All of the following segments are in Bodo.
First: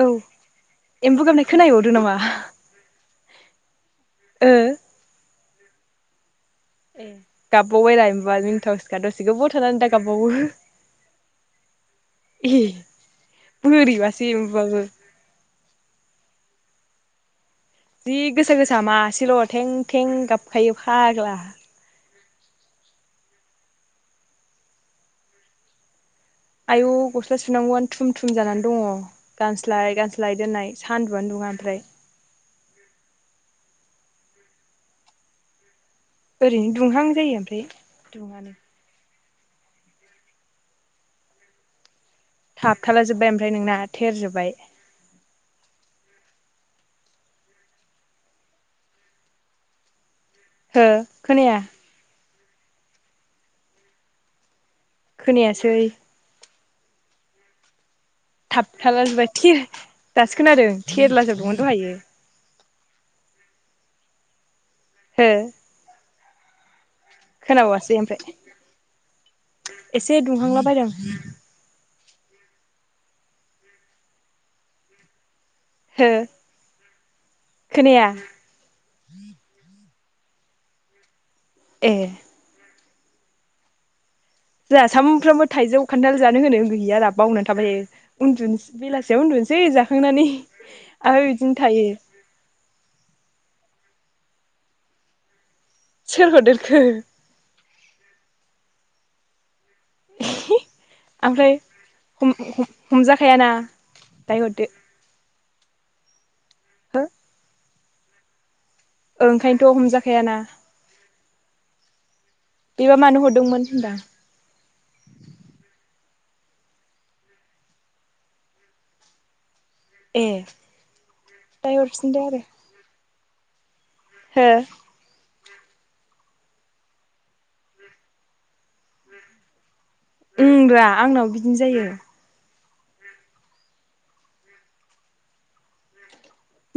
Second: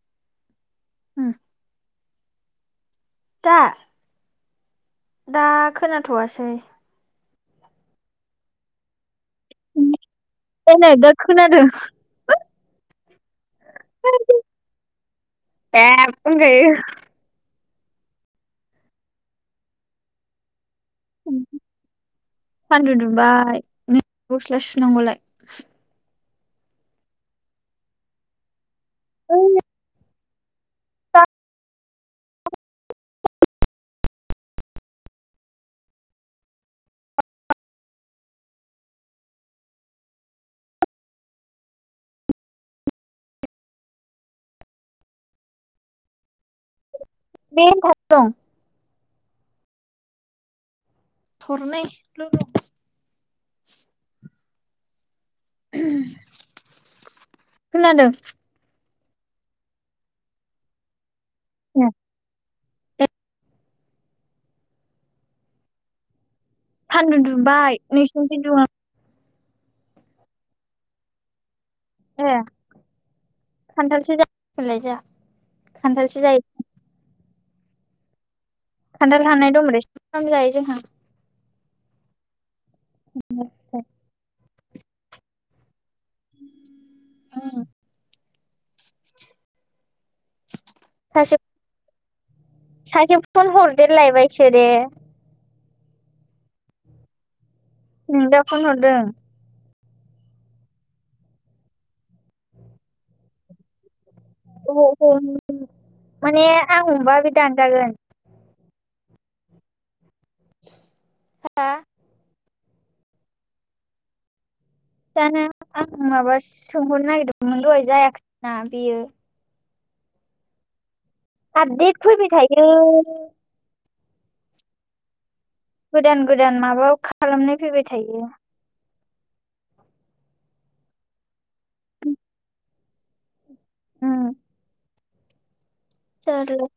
औ एम्बु उम गाबनाय खोना हैबावदो नामा? [inaudible] दा ओ दा खोनाथ'वासै। ए गाबबाव बाय रा एमबुआ मिनि थावसोखा द उम ओयनै दा खोनादों। एह बोरैबासो एम्बुवाबो। एब होनजायो जि गोसा गोसा मा सेल' थें थें गाबखायो फाग्ला सानदु दुंबाय नै गस्ला सुनांगौलाय। आयौ गस्ला सुनांगौआनो थुम थुम जानानै दङ गानस्लाय गानस्लाय दोननाय सान्दुआनो दुङा ओमफ्राय। ओरैनो दुंहां जायो ओमफ्राय दुङानो। थाबथाला जोबबाय ओमफ्राय नोंना, थेर जोब्बाय। [unintelligible] हो खोनाया थरनै लोगो खोनायासै। खोनादों? थाब थाला जोबबाय थेरला जोबबाय दासो खोनादों। ए दहायो हो सान्दुं दुंबाय खोनाबावासै ओमफ्राय नोंसिनिथिं दुंङाखै? एसे दुंहांला बायदों। ए खान्थालसो जामबिलाय जोंहा। हो खान्थालसो जायो। खोनाया। खान्थाल हाननाय दंमोन। सामफ्रामबो जायो जोंहा। ए [inaudible] जोंहा सानफ्रामबो थाइजौ खान्थाल जानो होनो गैया जोंहि बावना उम थाबाय‌ थायो। उन्दुनोसै बेलासियाव उन्दुनोसै जाखां जाखांनानै आरो सासे बिदिनो थायो। सासे फन हरदेरलायबायसो दे। सोर हरदेरखो? नोंदा फन हरदों। ओमफ्राय हमजाखायाना। अ माने आं हो हमबा बे दानजागोन। ओंखायनोथ' हमजा खायाना हा बेबा मानो हरदोंमोन होनबा? जानो आं माबा सोंहरनो नागिरदोंमोन दहाय जायाखै ना बेयो। ए दाहाय आफदेट हरफिनदो फैबाय थायो। है? गोदान गोदान माबायाव खालामनाय फैबाय थायो। उमब्रा आंनावबो बिदिनो जायो।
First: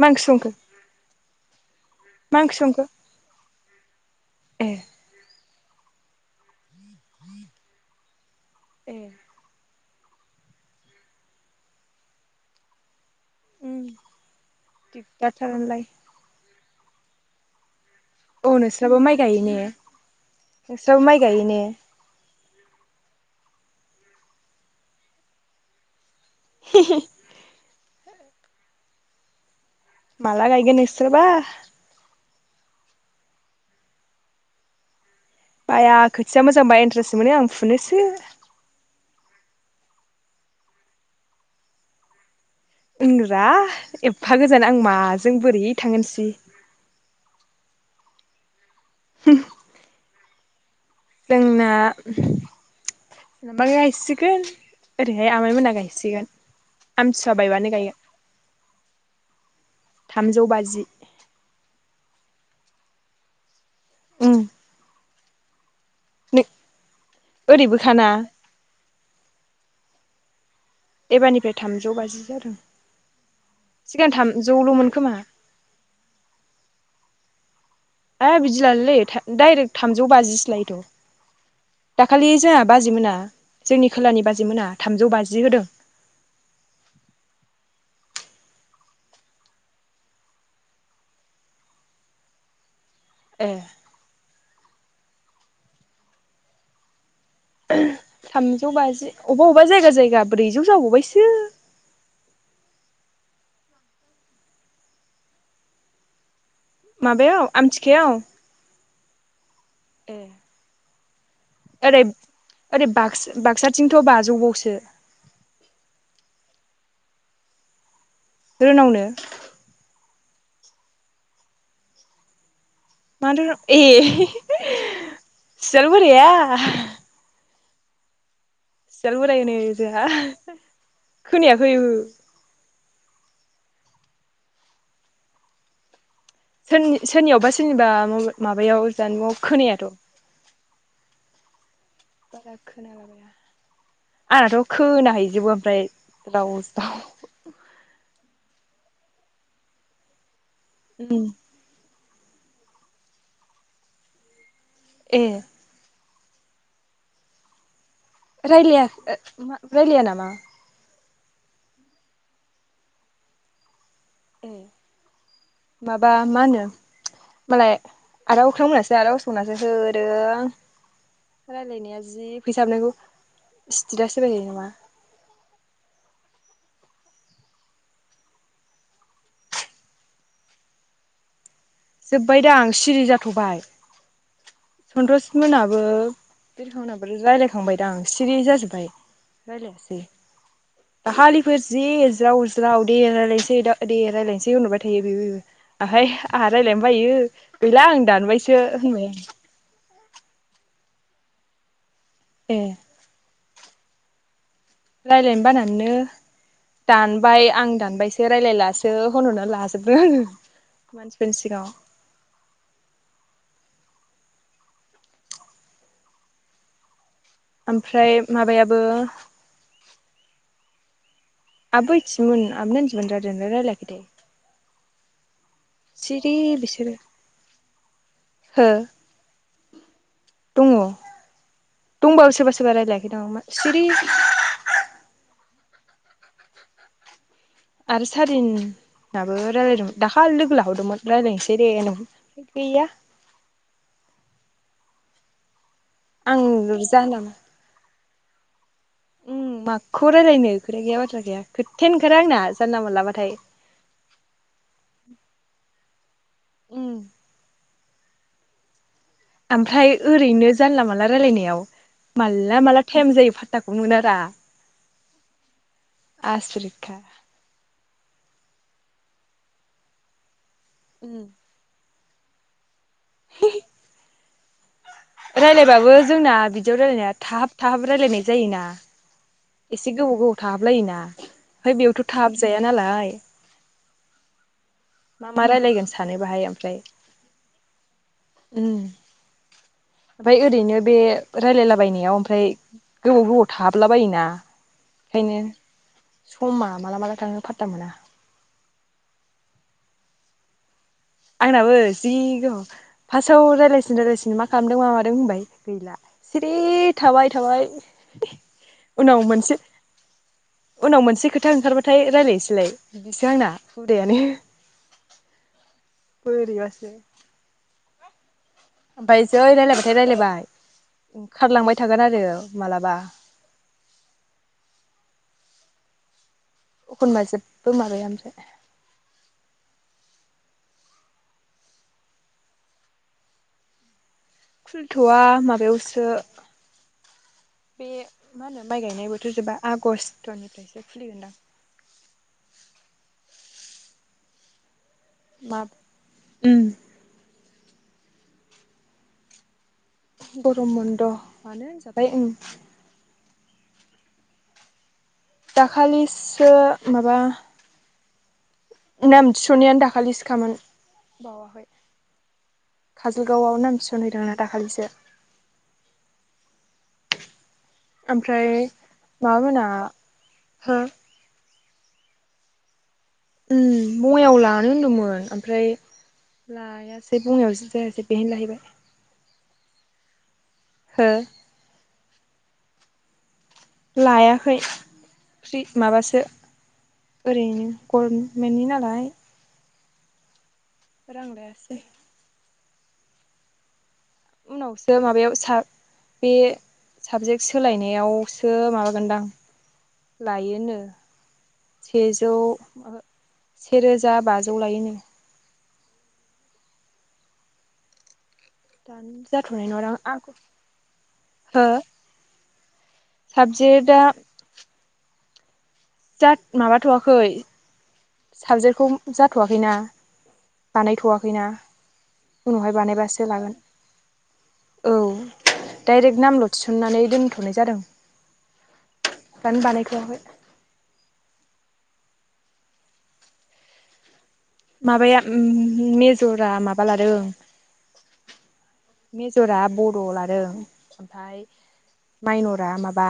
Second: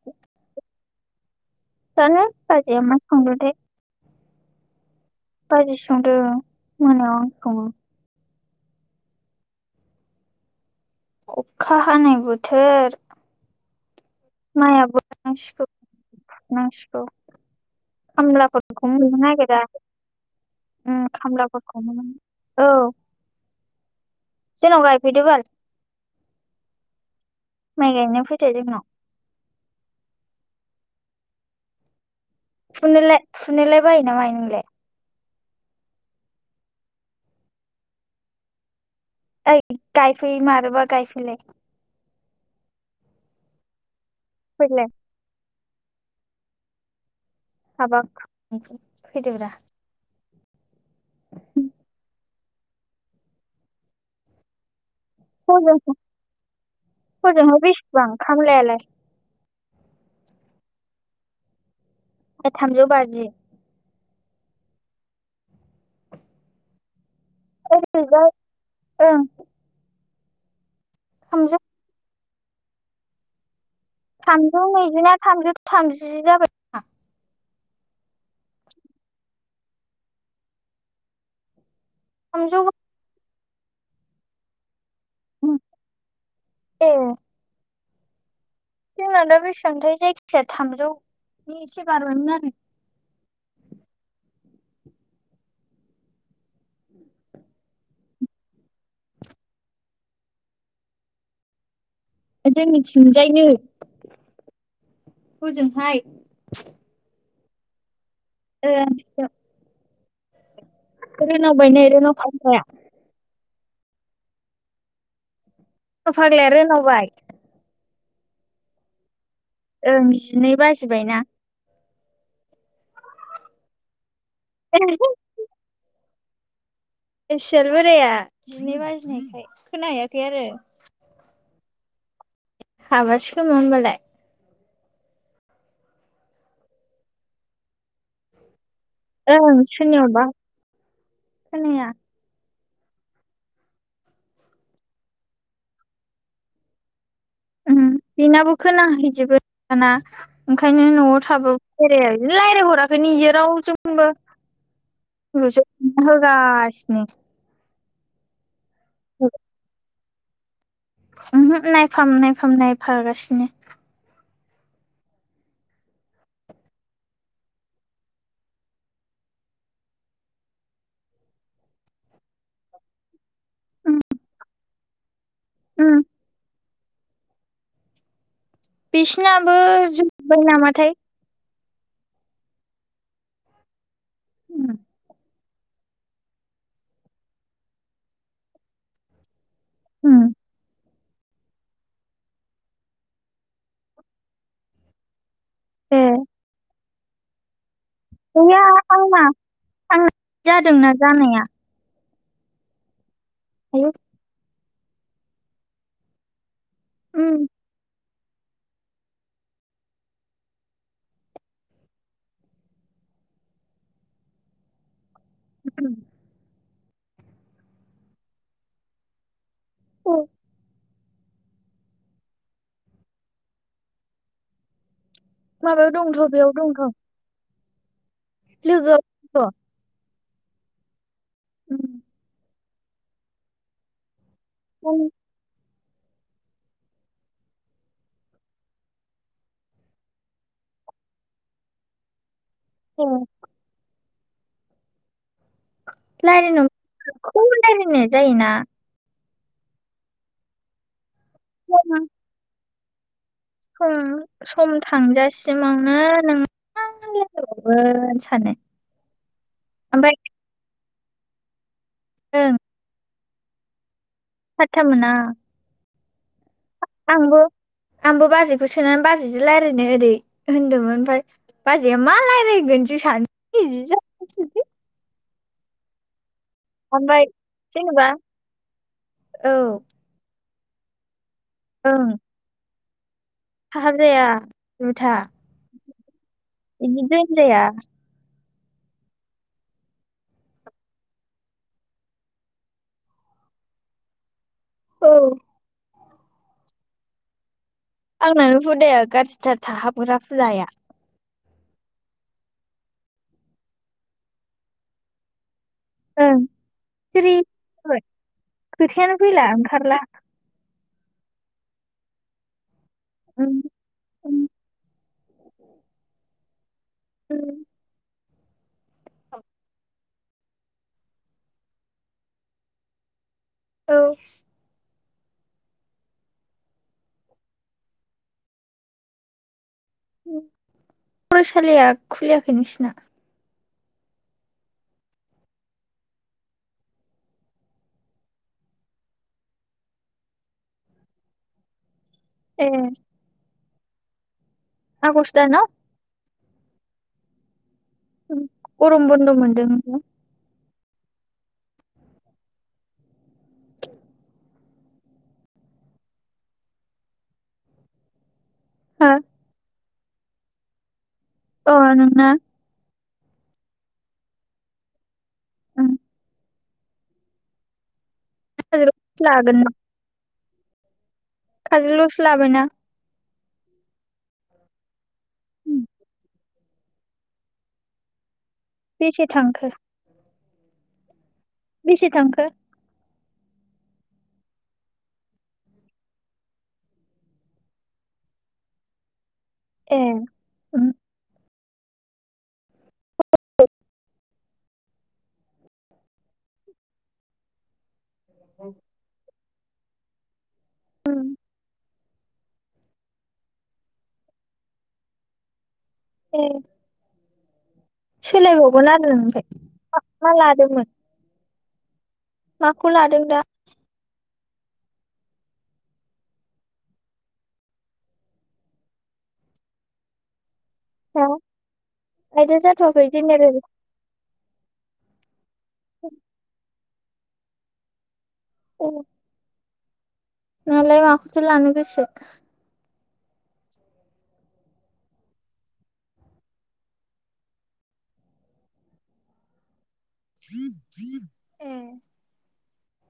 मा ओंख्रि संखो जानो मा ओंख्रि संखो बाजैआ मा संदोथाय। ए बाजैसो संदों। मोनायाव आं सङो। [unintelligible] अखा हानाय बोथोर माइआबो दिगदार नांसिगौ थारानोलाय नांसिगौ। औ खामलाफोरखौनो नोंस्राबो माइ मोननो गायो ने नागिरा उम नोंस्राबो माइ गायो ने खामलाफोरखौनो मोना। औ जोंनाव गायफैदो बाल। हि हि माइ गायनो फैदो जोंनाव माला गायगोन नोंसोरबा फुनोले फुुनोलाय बायोना मायो नोंलाय। बाया खोथिया मोजांबा इन्ट्रेस्टसो मोनो आं फुनोसो। ओइ गायफै मारोबा गायफैलाय। ओंरा एब फा गोजान आं फैलाय माजों बोरै थांगोनसै हाबबाब [inaudible] फैदोब्रा जोंना उम माबाया इसिगोन। हजों [inaudible] आमथिसुवा हजोंहाय बायबानो गायगोन बेसेबां खामलायालाय। थामजौ बाजि। ए थामजौ बाजि। उम नो ओरैबोखाना ओरैजाय ओं एबारनिफ्राय थामजौ बाजि जादों। सिगां थामजौ थामजौल'मोन खोमा नैजिना थामजौ थामजि जाबायना। ओ बिदिलालाय लायो‌ था डाइरेक्ट थामजौ बाजिसो लायोथ'। दाखालि जोंहा थामजौ बाजै मोना जोंनि खोलानि बाजै मोना थामजौ बाजि होदों। ए जोंना दा बेसेबांथाय जायखिजाया थामजौनि एसे बारबायमोन आरो ए थामजौ बाजि अबेबा अबेबा जायगा जायगा ब्रैजौ जाबावबायसो जोंनिथिंजायनो हजोंहाय माबायाव आमथिखायाव ओ आमथिखायाव ए रोनावबायनो ओरै रोनाव फाग्लाया ओरै बाक्सा बाक्साथिंथ' बाजौबावसो रौनाव फाग्लाया रोनावबाय रोनावनो ओं जिनै बाजिबायना माने ए सियाल [unintelligible] बोराया सियाल बोराया जिनै सियाल बोराय बाजिनायखाय होनो खोना जोंहा हैयाखै आरो खोनायाखै ओहो हाबासै खौमा होनबालाय सोरनि सोरनियावबा सोरनिबा माबायाव जानबुंआव ओं खोनायाथ' सोनियावबा खोनाया आंनाथ' खोनाहैजोबो ओमफ्राय ज्राव जाव ओम बिनाबो खोनाहैजोबो दाना ओंखायनो न'आव उम थाबाबो बेराया रायज्लायहराखैनो इयो रावजोंबो ए [unintelligible] होगा सिनो रायलाया ओ रायलाया नामा [inaudible] ओमहो नायफाम नायफाम नायफागासिनो ए माबा मा होनो मालाय आरो अख्रां मोनासो आदा असखमोनासो होदों रायजलायनाया जि फैसा हाबनांगौ उम सिटिथास होबाय थायो नामा उम बिसिनाबो जुजोब्बाय नामाथाय जोबबायदां सिरि जाथ'बाय उम सन्तस मोनाबो बिरखांनाबो रायज्लायखांबायदां सिरि जाजोब्बाय रायलायासै उम दाखालिफोर जि ज्राव ज्राव दे रायजलायनोसै दे दे रायजलायनोसै होनहरबाय थायो बे ए ओमफ्राय आंहा रायजलायनो बायो गैला आं दानबायसो होनहरो। थांनाय जादोंना जानाया ए आयु रायलायनो बानानैनो उम दानबाय आं दानबायसो ए रायलायलासो होनहरनानै लाजोबदों आं मानसिफोरनि सिगांङाव [unintelligible] ओमफ्राय माबायाबो उम आबै बोहैथिमोन आब नानदिमोन रायलायदोना रायलायाखैथाय माबायाव दंथ' बेयाव दंथ' लोगो फैद' दंङ दंबा बो सोबा सोबा रायलायाखै दां माथो सिरि खालि आरो सारिन आबो रायलायदोंमोन दाखालि लोगो लाहरदोंमोन रायलायनोसै दे होनदोंमोन। गैया ए आं रायलायनो जानला मोनला खौ लायरायनो जायोना? उम माखौ रायलायनो खोथा गैया बाथ्रा गैया खोथायानो ओंखारा आंना। जानला मोनला बाथाय सम-सम थांजासिमाव नो नों उम गोन सानो आमफ्राय ओमफ्राय ओरैनो जानला मानला रायलायनायाव ओं मालला माला टाइम जायो फात्ताखौ मोना रा फात्ता मोना। आसुरिख [unintelligible] आंबो आंबो बाजैखौ सोनानै बाजैजों लायरायनो ओरै होनदोंमोन उम ओमफाय बा जैया मा लायरायगोन सान [unintelligible] [unintelligible] रायलायबाबो जोंना बिदियाव रायलायनाया ओमफ्राय थाहाब थाहाब जेनेबा रायलायनाय जायोना। औ एसे गोबोउ गोबोउ थाबलायोना। बेयावथ' ओं थाब जाया नालाय। [unintelligible] थाहाब जाया जुथा मा मा रायलायगोन सानो बाहाय ओमफ्राय बिदि दोनजाया। ओमफ्राय ओरैनो बे रायलायलाबायनायाव ओमफ्राय गोबाव गोबाव थाहाबला बायो ना? औ एखायनो। समा माला माला थांनो फाथथा मोना। आंनानो हुदाया गाज्रिथार थाहाबग्रा हुदाया। आंनाबो जि गोबाव फार्स्टआव रायज्लायसिन रायज्लायसिन मा खालामदों मा मादों होनबाय। गैला ओं सिरि थाबाय सिरि थाबाय खोथायानो उनाव फैला मोनसे ओंखारला उनाव मोनसे खोथा ओंखारबाथाय रायज्लायनोसैलाय। बिदिसो आंना उम हुदायानो। उम बोरैबासो। उ ओमफफ्राय जै रायजलायबाथाय रायजलायबाय ओंखारलांबाय थागोन आरो मालाबा। औ एखनबा जेबो माबाया आमफ्रहाय। फरायसालिया खुलियाखै नोंसिना? खुलिथ'वा माबायावसो, बे मा होनो? माइ गायनाय बोथोर जा आगस्टनिफ्रायसो खुलिगोनदां। ए आगस्ट दानाव। ओम गरम बन्द' मोनदों। हो ब गरमबन्दआनो होनजाबाय। दाखालिसो माबा। म-नाम थिसन्नायानो दा खालिस खामोन। ओ नोंना। काजलगावआव नाम थिसनहैदोंना दाखालिसो। ओ ओमफ्राय काजोलसो माबा मोनना हो खाजलगाव आवसो लाबायायना उं बङाइायाव लानो होनदोंमोन ओमफ्राय उम। लायासै बङायाव जि जायासै बेहायनो लाहैबाय बेसेै थांखो हो बिसि थांखो लायाखै फ्रि माबासो ओरैनो गभमेन्टनि नालाय ए उ रां लायासै उनावसो माबायाव स बे साबजेक्ट सोलायनायाव सो माबागोनदां लायोनो उम सेजौ ओ सेरोजा बाजौ लायो औ सोलायबावगोन आरो दानो नों ओमफ्राय जाथ'नाय नङादां मा आंखौ मा लादोंमोन हो माखौ लादों दा साबजेक्ट आ जा माबाथ'आखै साबजेक्टखौ जाथ'वाखैना हा बानायथ'वाखैना आयदा उनावहाय जाथ'वाखै बानायबासो जेनेरेल लागोन औ डाइरेक्ट नाम थिस थिननानै दोनथ'नाय जादों औ बानाय थवाखै नालाय माखौथौ लानो गोसो माबाया उ मेजरा माबा लादों मेजरा ब बड लादों ओमफाय ए माइनर रा माबा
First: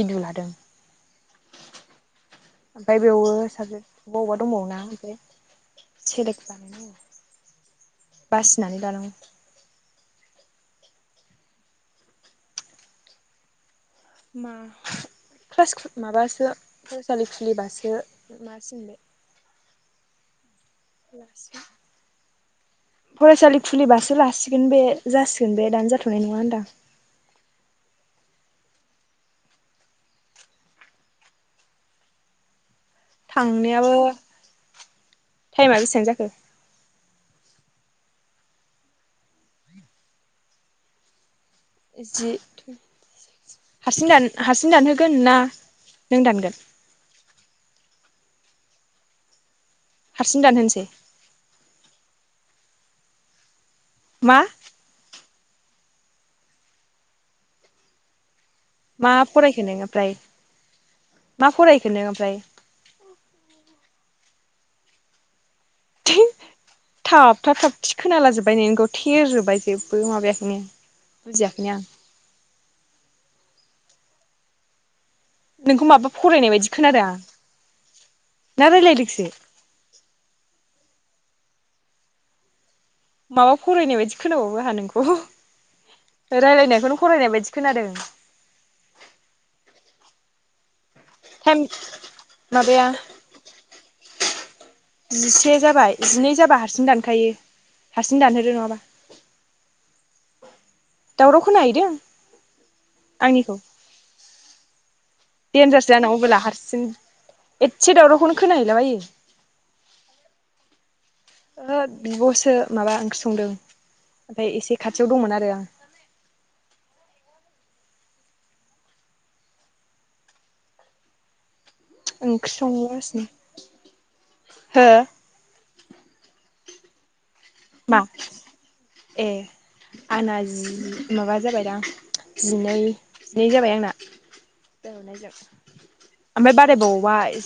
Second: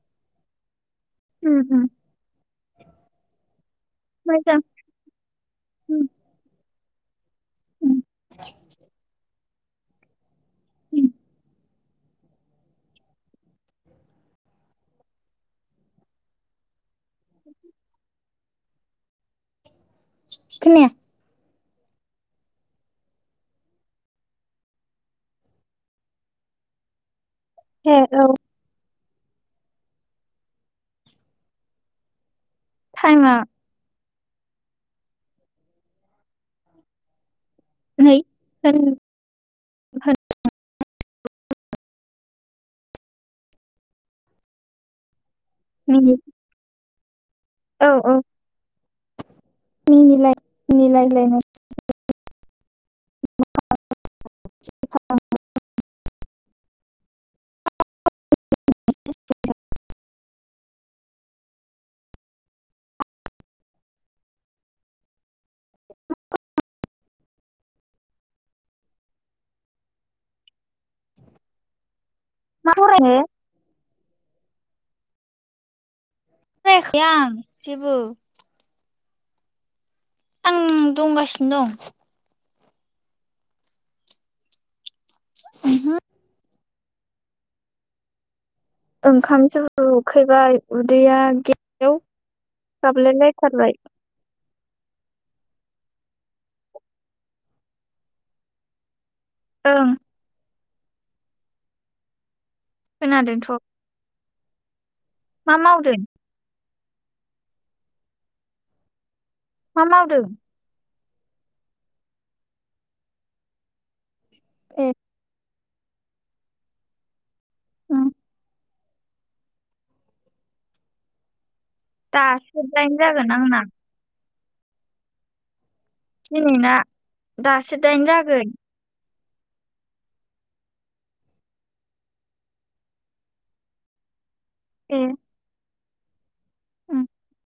इदु लादों उम उम ओमफ्राय बेयावबो साबजेक बबावबा मोजां दंबावोना ओमफ्राय उम सेलेक्ट उम बासिनानै लानांगौ उम मा क्लास माबासो फरायसालि खुलिबासो मा सिनबाय खोनाया लासिगोन फरायसालि खुलिबासो लासिगोन बे जासिगोन बे दानो जाथ'नाय नङा होनदां हे औ टाइमा थांनायाबो टाइमा बेसेबां जाखो है [unintelligible] जि थ हारसिं दान-हारसिं दानहोगोन ना मिनिट नों दानगोन? औ औ हारसिं दानहोनोसै मिनिलाय [unintelligible] [unintelligible] मा [unintelligible] [unintelligible] मा फरायखो नोङो ओमफ्राय मा फरायखो नों ओमफ्राय थै थाबथा थाबथि खोनालाजोबबाय नोंनिखौ थेरजोब्बाय जेबो माबायाखैनो बुजियाखैनो आं। [unintelligible] नोंखौ माबा फरायनाय बायदि फरायाखै खोनादों आ आं जेबो ना रायलायदों से आं दंगासिनो दं माबा फरायनाय बायदि खोनाबावो आंहा नोंखौ ओमहो। रायलायनाय [unintelligible] फरायनाय बायदि खोनादों ओंखामसो उखैबाय उदैया टाइम गेव माबाया गाबलाय लायथारबाय बाय जिनै जाबा हारसिं दानखायो हारसिं दानहोदो नङाबा ओं दावराव खोनाहैदों? खोनादोंथ' आंनिखौ मा देनजारसो मावदों आंना मबेला हारसिं एदसे दावरावखौनो खोना हैैला बायो। मा मावदों? ओ बिब'सो माबा ओंख्रि संदों ओमफाय एसे ए खाथियाव दंमोन आरो आं। उम ओंख्रि दासो दाइन संगासिनो जागोन आंना हो? फुंनि ना दासो मा दाइन जागोन ए आंना जि माबा जाबायदां जिनै जिनै जाबाय आंना दं ए नायजाब ओमफाय बाराय उम बावबाय